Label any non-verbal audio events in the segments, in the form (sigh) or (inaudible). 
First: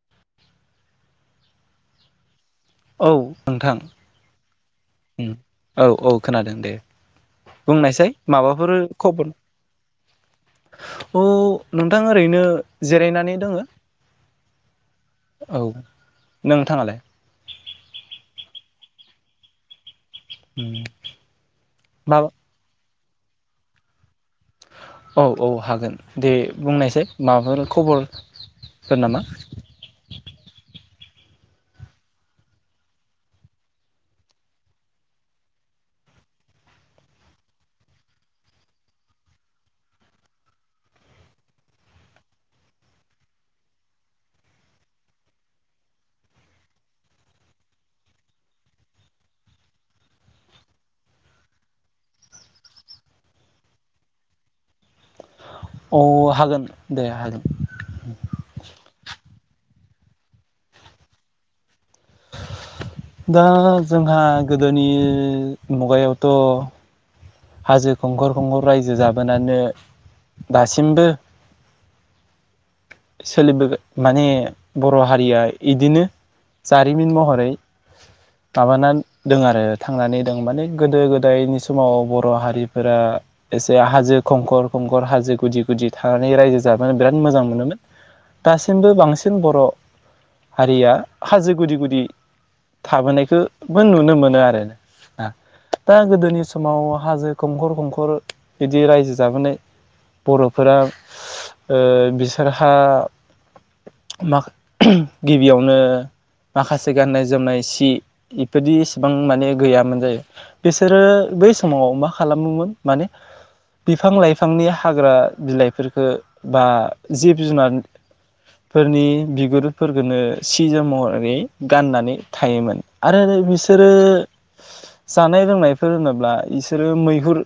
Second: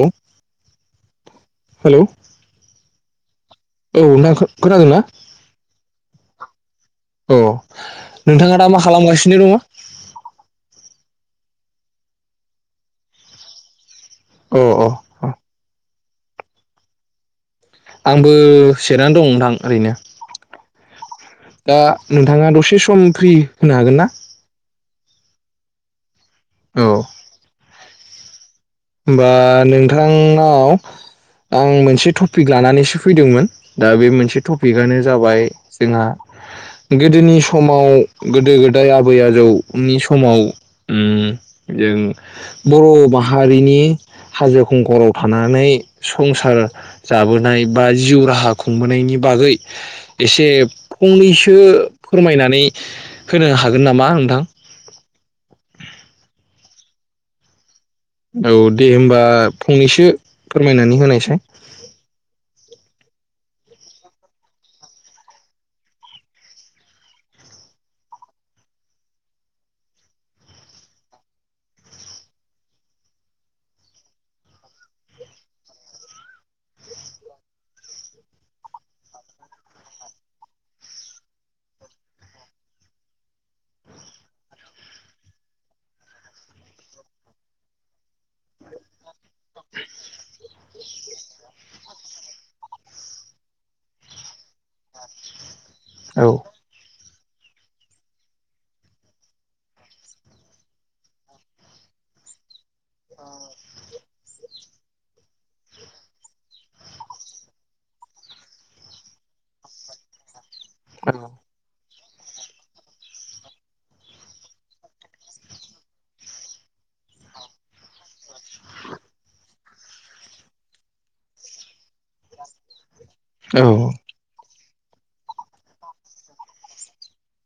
औ हेलौ औ। नोंथां औ नोंथांखौ उम औ औ। खोनादों दे। अ बुंनायसाय नोंथाङा दा माबाफोर मा खालामगासिनो दङ? अ नोंथां ओरैनो जिरायनानै दोङो। अ अ अ। औ नोंथाङालाय? आंबो जिरनानै दं नोंथां ओरैनो। उम दा माबा नोंथाङा दसे सम फ्रि होनो हागोन ना? औ औ हागोन। दे औ बुंनायसै माबाफोर। खबर होमबा नोंथांनाव आं मोनसे टपिक लानानैसो फैदोंमोन। दा बे मोनसे टपिकानो जाबाय जोंहा गोदोनि समाव गोदो गोदाय आबै आजौनि समाव उम जों बर'माहा हारिनि हाजो खुंखराव थानानै संसार जाबोनाय बा जिउ राहा खुंबोनायनि बागै एसे फंनैसो फोरमायनानै होनो हागोन नामा नोंथां? अ हागोन दे हागोन। औ दे होमबा। फंनैसो फोरमायनानै होनायसाय दा जोंहा गोदोनि मुगायावथ हाजो खुंखर खुंखर रायजो जाबोनानो दासिमबो सोलिबो माने बर हारिया इदिनो जारिमिन महरै माबा दं आरो थांनानै दं माने गोदो गोदायनि समाव बर हारिफोरा एसे हाजो खंखर खंखर हाजो गुदि गुदि थानानै रायजो जाबोनो बिराद मोजां मोनोमोन दासिमबो बांसिन बर हारिया हाजो गुदि गुदि थाबोनायखौबो नुनो मोनो आरो ना दा औ गोदोनि समाव हाजो खंखर खंखर बिदि रायजो जाबोनाय बरफोरा बि बिसोरहा मा गिबियावनो माखासे गाननाय जोमनाय सि बेबायि इसिबां माने गैयामोन जायो बिसोरो औ बै समाव मा खालामोमोन माने बिफां लाइफांनि हाग्रा बिलाइफोरफोरखौ बा जिब जुनारफोरनि बिगुरुफोरखौनो सि जोम महरै गाननानै थायोमोन आरो औ बिसोरो जानाय लोंनायफोर होनोब्ला बिसोरो मैहुर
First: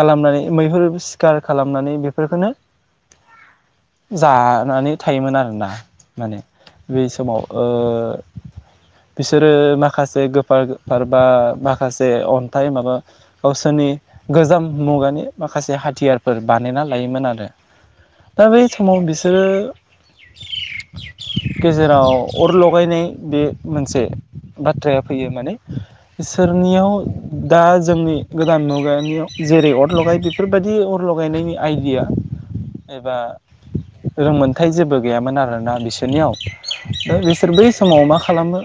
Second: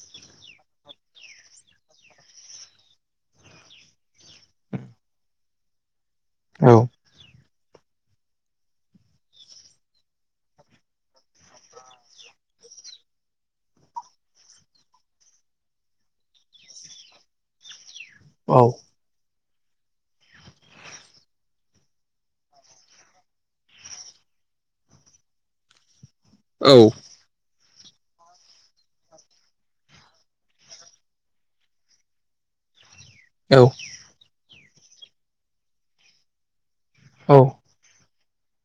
खालामनानै मैहुर सिखार खालामनानै बेफोरखौनो जानानै थायोमोन आरोना माने औ बे समाव बिसोरो माखासे गोफार गोफार बा माखासे अन्थाइ माबा गावसोरनि गोजाम मुगानि माखासे हाथियारफोर बानायना लायोमोन आरो दा बै औ समाव बिसोरो गेजेराव अर लगायनाय बे मोनसे बाथ्राया फैयो माने औ इसोरनियाव दा जोंनि गोदान मुगानियाव जेरै अर लगाय बेफोरबायदि अर लगायनायनि आइडिया एबा औ रोंमोन अन्थाइ जेबो गैयामोन आरोना बिसोरनियाव दा बिसोर बै समाव मा खालामो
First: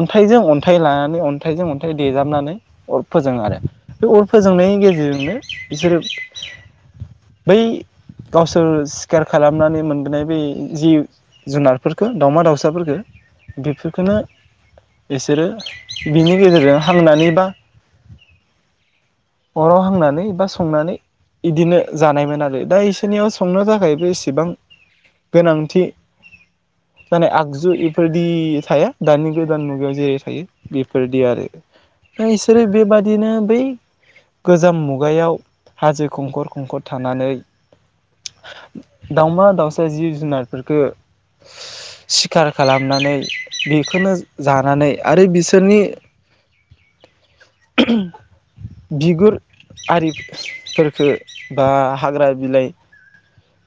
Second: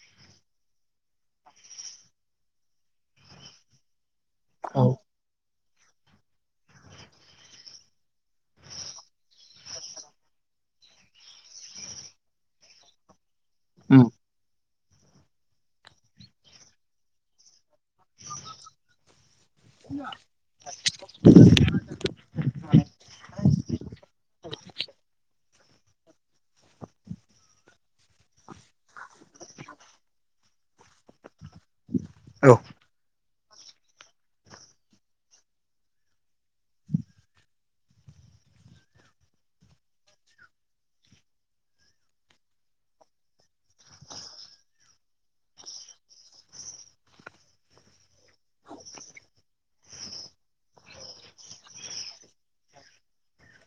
अन्थाइजों अन्थाइ लानानै अन्थाइजों अन्थाइ देेजाबनानै अर फोजोङो आरो बे अर फोजोंनायनि औ गेजेरजोंनो बिसोरो बै गावसोर सिखार खालामनानै मोनबोनाय बे जि जुनारफोरखौ दावमा दावसाफोरफोरखौ बेफोरफोरखौनो बिसोरो बिनि गेजेरजों हांनानै बा अराव हांनानै बा संनानै इदिनो जानायमोन आरो दा इसोरनियाव संनो थाखायबो एसेबां गोनांथि जानाय आगजु बेफोरदि थाया दानि गोदान मुगायाव जेरै थायो बेफोरदि आरो दा इसोरो बेबादिनो बै गोजाम मुगायाव हाजो खंखर खंखर थानानै दावमा दाउसा जिब जुनारफोरखौ सिखार खालामनानै बेखौनो जानानै आरो बिसोरनि बिगुर आरिफोरखो बा हाग्रा बिलाइ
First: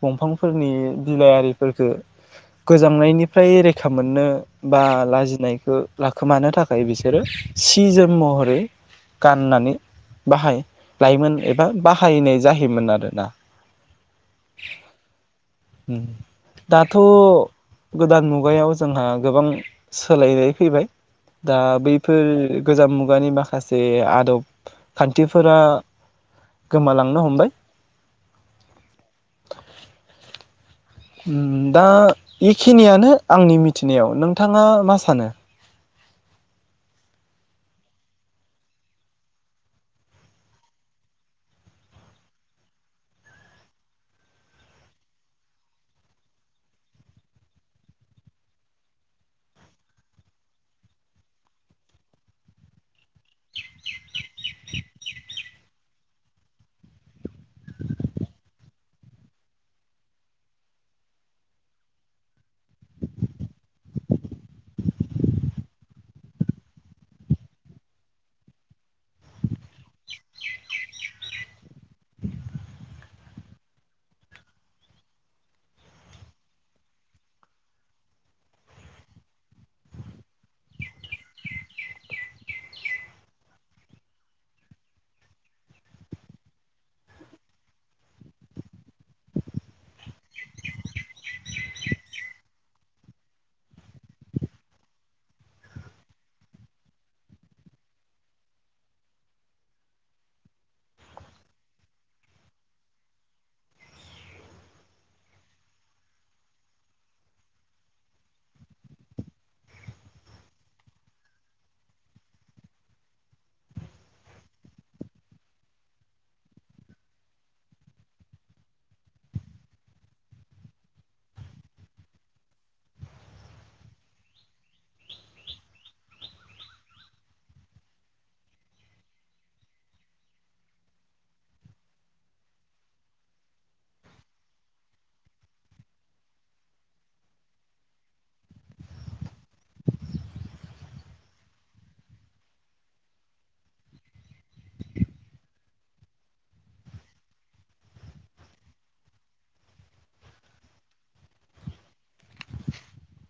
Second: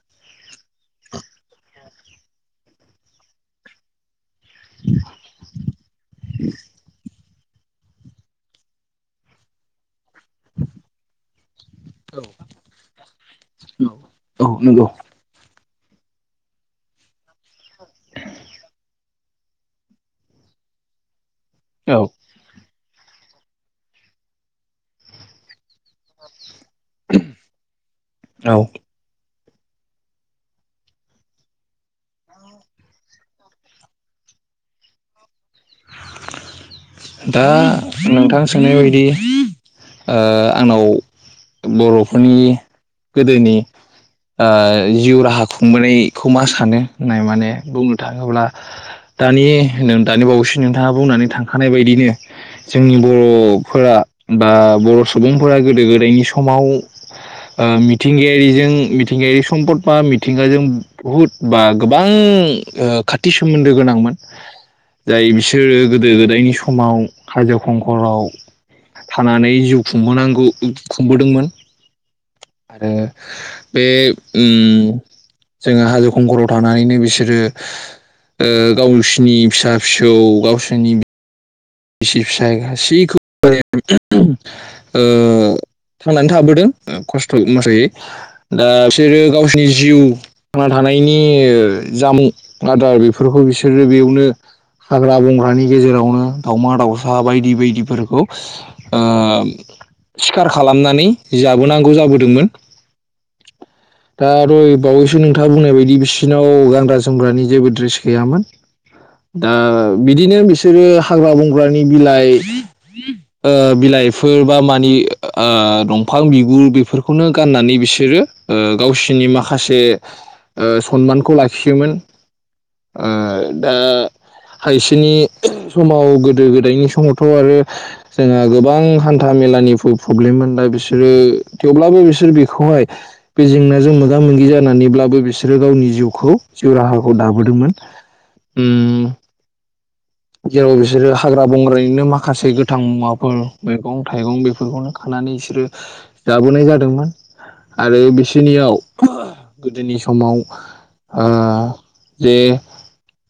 दंफांफोरनि बिलाइआरिफोरफोरखौ गोजांनायनिफ्राय रैखा मोननो बा लाजिनायखौ लाखोमानो थाखाय बिसोरो सिजोम महरै गाननानै बाहाय लायोमोन एबा बाहायनाय जायैयोमोन आरोना औ नंगौ दाथ गोदान मुगायाव जोंहा गोबां सोलायनाय फैबाय दा औ बैफोर गोजाम मुगानि माखासे आदब खान्थिफोरा गोमालांनो हमबाय औ (unintelligible) दा बेखिनियानो आंनि मिथिनायाव नोंथाङा मा सानो दा नोंथां सोंनाय बायदि आंनाव बरफोरनि गोदोनि जिउ राहा खुंबोनायखौ मा सानो होननाय माने बुंनो थाङोब्ला दानि दानि बावैसो नोंथाङा बुंनानै थांखानाय बायदि बिनो जोंनि बर' फोर बा बर' सुबुंफोरा गोदो गोदाय गोदनि समाव मिथिंगायारिजों मिथिंगायारि सम्पद बा मिथिंगाजों बुहुद बा गोबां खाथि सोमोन्दो गोनांमोन जाय बिसोरो गोदो गोदायनि सम समाव हाजो खंखराव थानानै जिउ खुंबोनांगौ खुंबोदोंमोन आरो बे जोङो हाजो खंखराव थानानैनो बिसोरो गावसोरनि फिसा फिसौ गावसोरनि बिसि फिसाय गासैखौबो थांनानै थाबोदों खस्थ मोसथयै दा बिसोरो गावसोरनि जिउ थांना थानायनि जामुं आदार बेफोरखौ बिसोरो बेयावनो हाग्रा बंग्रानि गेजेरावनो दावमा दाउसा बायदि बायदिफोरखौ सिखार खालामनानै जाबोनांगौ जाबोदोंमोन दा आरोय बावैसो नोंथाङा बुंनाय बायदि बिसोरनाव गानग्रा जोमग्रानि जेबो द्रेस गैयामोन दा बिदिनो बिसोरो हाग्रा बंग्रानि बिलाइ बिलाइफोर बा मानि दंफां बिगुर बेफोरखौनो गाननानै बिसोरो गावसिनि माखासे सनमानखौ लाखियोमोन दा हायसेनि समाव गोदो गोदायनि समावथ आरो जोंहा गोबां हान्था मेलानिबो प्रब्लेममोन दा बिसोरो थेवब्लाबो बिसोर बेखौहाय बे जेंनाजों मोगा मोगि जानानैब्लाबो बिसोरो गावनि जिउखौ जिउ राहाखौ दाबोदोंमोन जेराव बिसोरो हाग्रा बंग्रानिनो माखासे गोथां मुवाफोर मैगं थाइगं बेफोरखौनो खानानै बिसोरो जाबोनाय जादोंमोन आरो बिसोरनियाव गोदोनि समाव जे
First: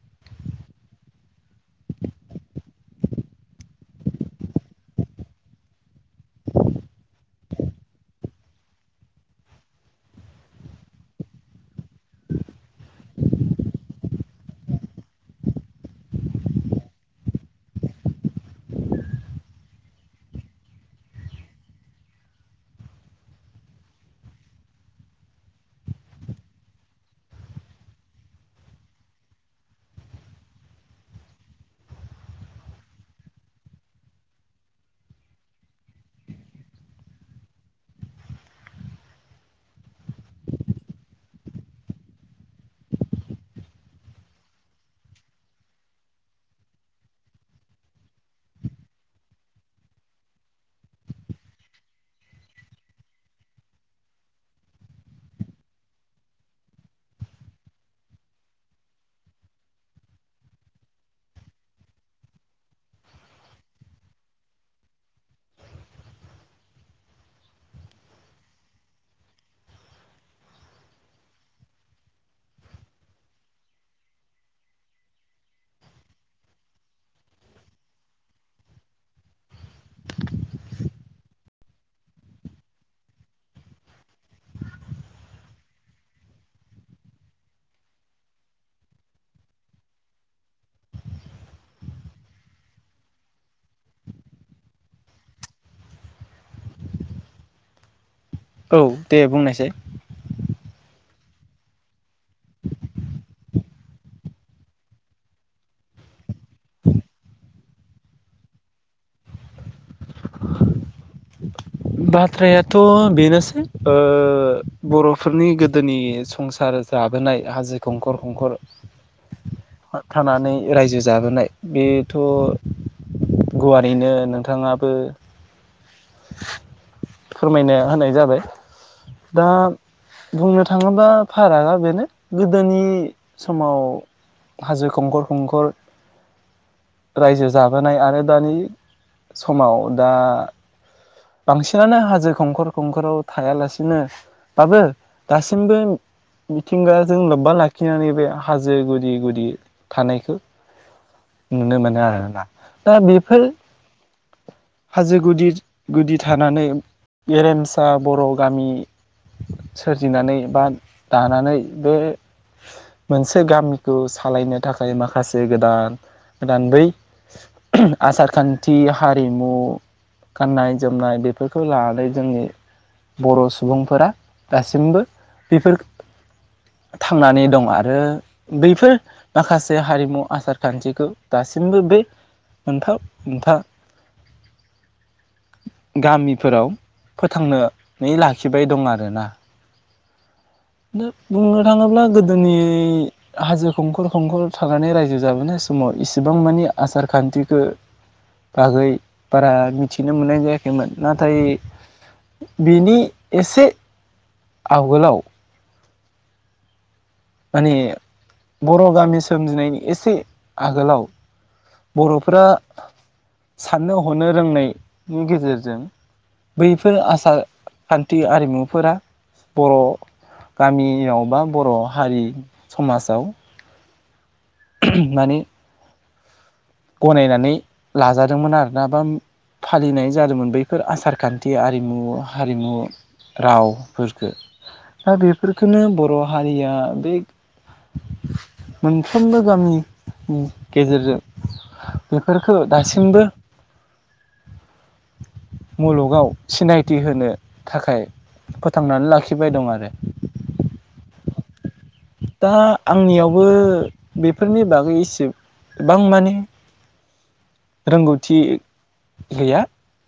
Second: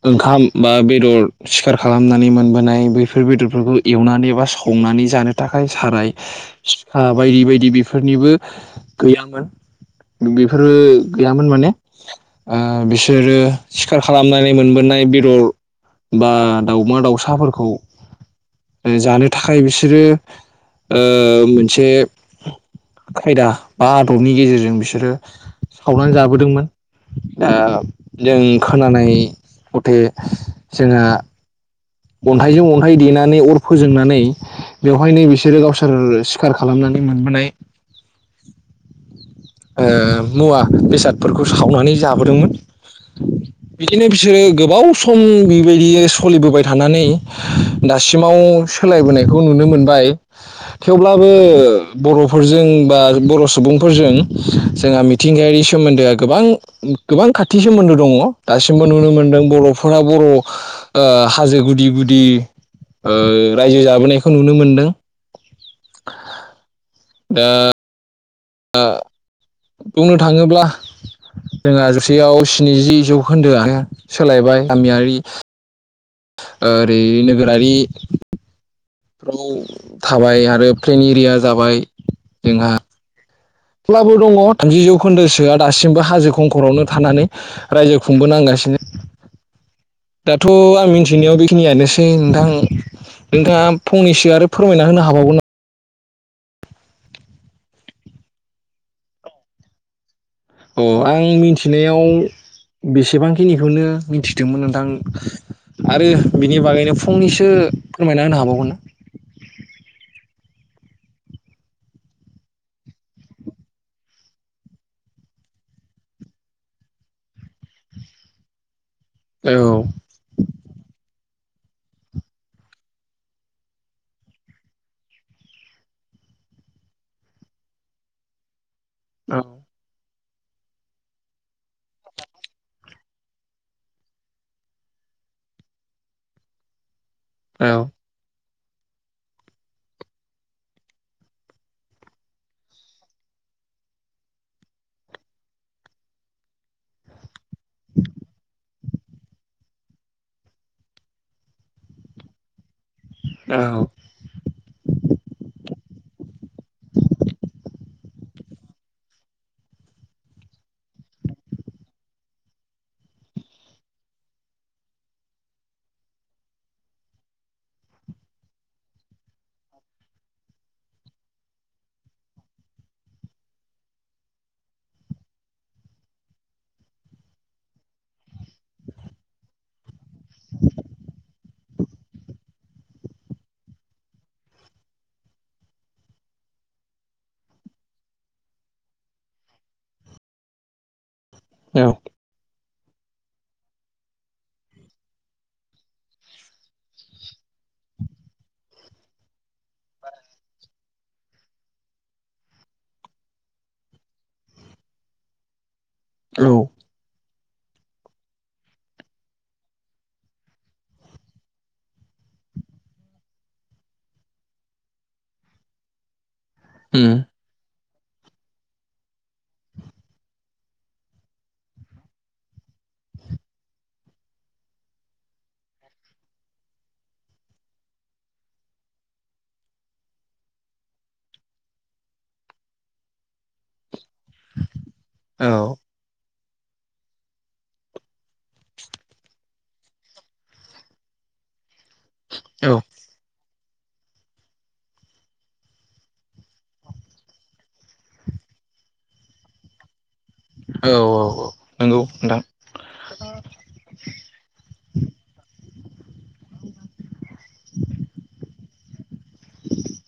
ओंखाम बा बेदर सिखार खालामनानै मोनबोनाय बैफोर बेदरफोरखौ एवनानै बा संनानै जानो थाखाय साराय सिखा बायदि बायदि बेफोरनिबो गैयामोन बेफोरबो गैयामोन माने बिसोरो सिखार खालामनानै मोनबोनाय बेदर बा दाउमा दाउसाफोरखौ जानो थाखाय बिसोरो मोनसे खायदा बा आदबनि गेजेरजों बिसोरो सावनानै जाबोदोंमोन दा जों खोनानाय मथे जोंहा अन्थाइजों अन्थाइ देनानै अर फोजोंनानै बेवहायनो बिसोरो गावसोर सिखार खालामनानै मोनबोनाय मुवा बेसादफोरखौ सावनानै जाबोदोंमोन बिदिनो बिसोरो गोबाव सम बेबायदि सोलिबोबाय थानानै दासिमाव सोलायबोनायखौ नुनो मोनबाय थेवब्लाबो बरफोरजों बा बर सुबुंफोरजों जोंहा मिथिंगायारि सोमोन्दोआ गोबां गोबां खाथि सोमोन्दो दङ दासिमबो नुनो मोनदों बरफोरा बर हाजो गुदि गुदि रायजो जाबोनायखौ नुनो मोनदों दा बुंनो थाङोब्ला जोंहा जसेयाव स्निजि जौखोन्दोआ सोलायबाय गामियारि ओरै नोगोरारि फाव थाबाय आरो प्लेन एरिया जाबाय जोंहा थेब्लाबो दङ थामजि जौखोन्दोसोआ दासिमबो हाजो खंखरावनो थानानै रायजो खुंबोनांगासिनो दाथ आं मिन्थिनायाव बेखिनियानोसै नोंथां नोंथाङा फंनैसो आरो फोरमायना होनो हाबावगोन औ दे बुंनायसै अ आं मिथिनायाव बेसेबांखिनिखौनो मिथिदोंमोन नोंथां आरो बिनि बागैनो फंनिसो फोरमायना होनो हाबावगोन ना बाथ्रायाथ' बेनोसै ओ बरफोरनि गोदोनि संसार जाबोनाय हाजो खंखर खंखर औ हर थानानै रायजो जाबोनाय बेथ' गुवारैनो नोंथाङाबो फोरमायनो होनाय जाबाय औ दा बुंनो थाङोब्ला फारागा बेनो गोदोनि समाव हाजो खंखर खंखर रायजो जाबोनाय औ आरो दानि समाव दा बांसिनानो हाजो खंखर खंखराव थायालासिनो बाबो दासिमबो मिथिंगाजों लोब बा लाखिनानै बे हाजो गु दि गुदि थानायखौ नुनो मोनो आरोना दा बेफोर हाजो गुदि गुदि थानानै गेरेमस ओ बर' गामि सोरजिनानै बा दानानै बे मोनसे गामिखौ सालायनो थाखाय माखासे गोदान गोदान बै आसार खान्थि हारिमु गाननाय जोमनाय बेफोरखौ लानानै जोंनि बर' सुबुंफोरा दासिमबो बेफोर थांनानै दं आरो बैफोर माखासे हारिमु आसार खान्थिखौ दासिमबो बे मोनफा मोनफा गामिफोराव फोथांनोनै लाखिबाय दं आरोना । नो बुंनो औ थाङोब्ला गोदोनि नि हाजो खंखर खंखर थानानै रायजो जाबोनाय समाव इसिबां मानि आसार खान्थिखो बागै बारा मिथिनो मोननाय जायाखैमोन। नाथाय बेनि एसे आवगोलाव औ माने बर' गामि सोमजिनायनि एसे आगोलाव बर'फोरा साननो हनो रोंनायनि गेजेरजों बैफोर उम आसार खान्थि आरिमुफोरा बर' गामियाव बा बर' हारि समाजाव मानि गनायनानै लाजादोंमोन आरोना बा फालिनाय जादोंमोन बैफोर आसारखान्थि आरिमु हारिमु रावफोरखो दा औ बेफोरफोरखौनो बर' हारिया बे मोनफ्रोमबो गामिनि गेजेरजों (inaudible) बेफोरखो औ दासिमबो मुलुगाव सिनायथि होनो थाखाय फोथांनानै लाखिबाय दं आरो औ औ औ नंगौ नोंथां दा आंनियाव बो बेफोरनि बागै एसेबां माने रोंगौथि गैया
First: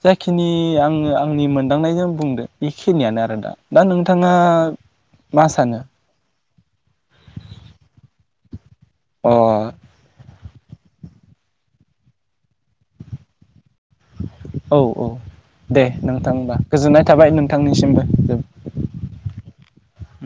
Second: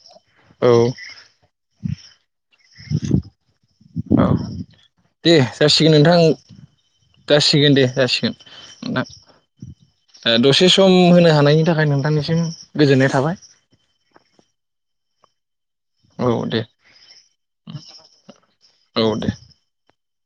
जायाखिनि औ आङो आंनि मोन दांनायजों बुंदो बेखिनियानो आरो दा दा औ नोंथाङा दे मा सानो जासिगोन नोंथां जासिगोन दे जासिगोन अ दसे सम होनो हानायनि थाखाय नोंथांनिसिम गोजोननाय थाबाय। औ औ दे। औ नोंथांबा दे गोजोननाय थाबाय नोंथांनिसिमबो। (inaudible) औ दे। उ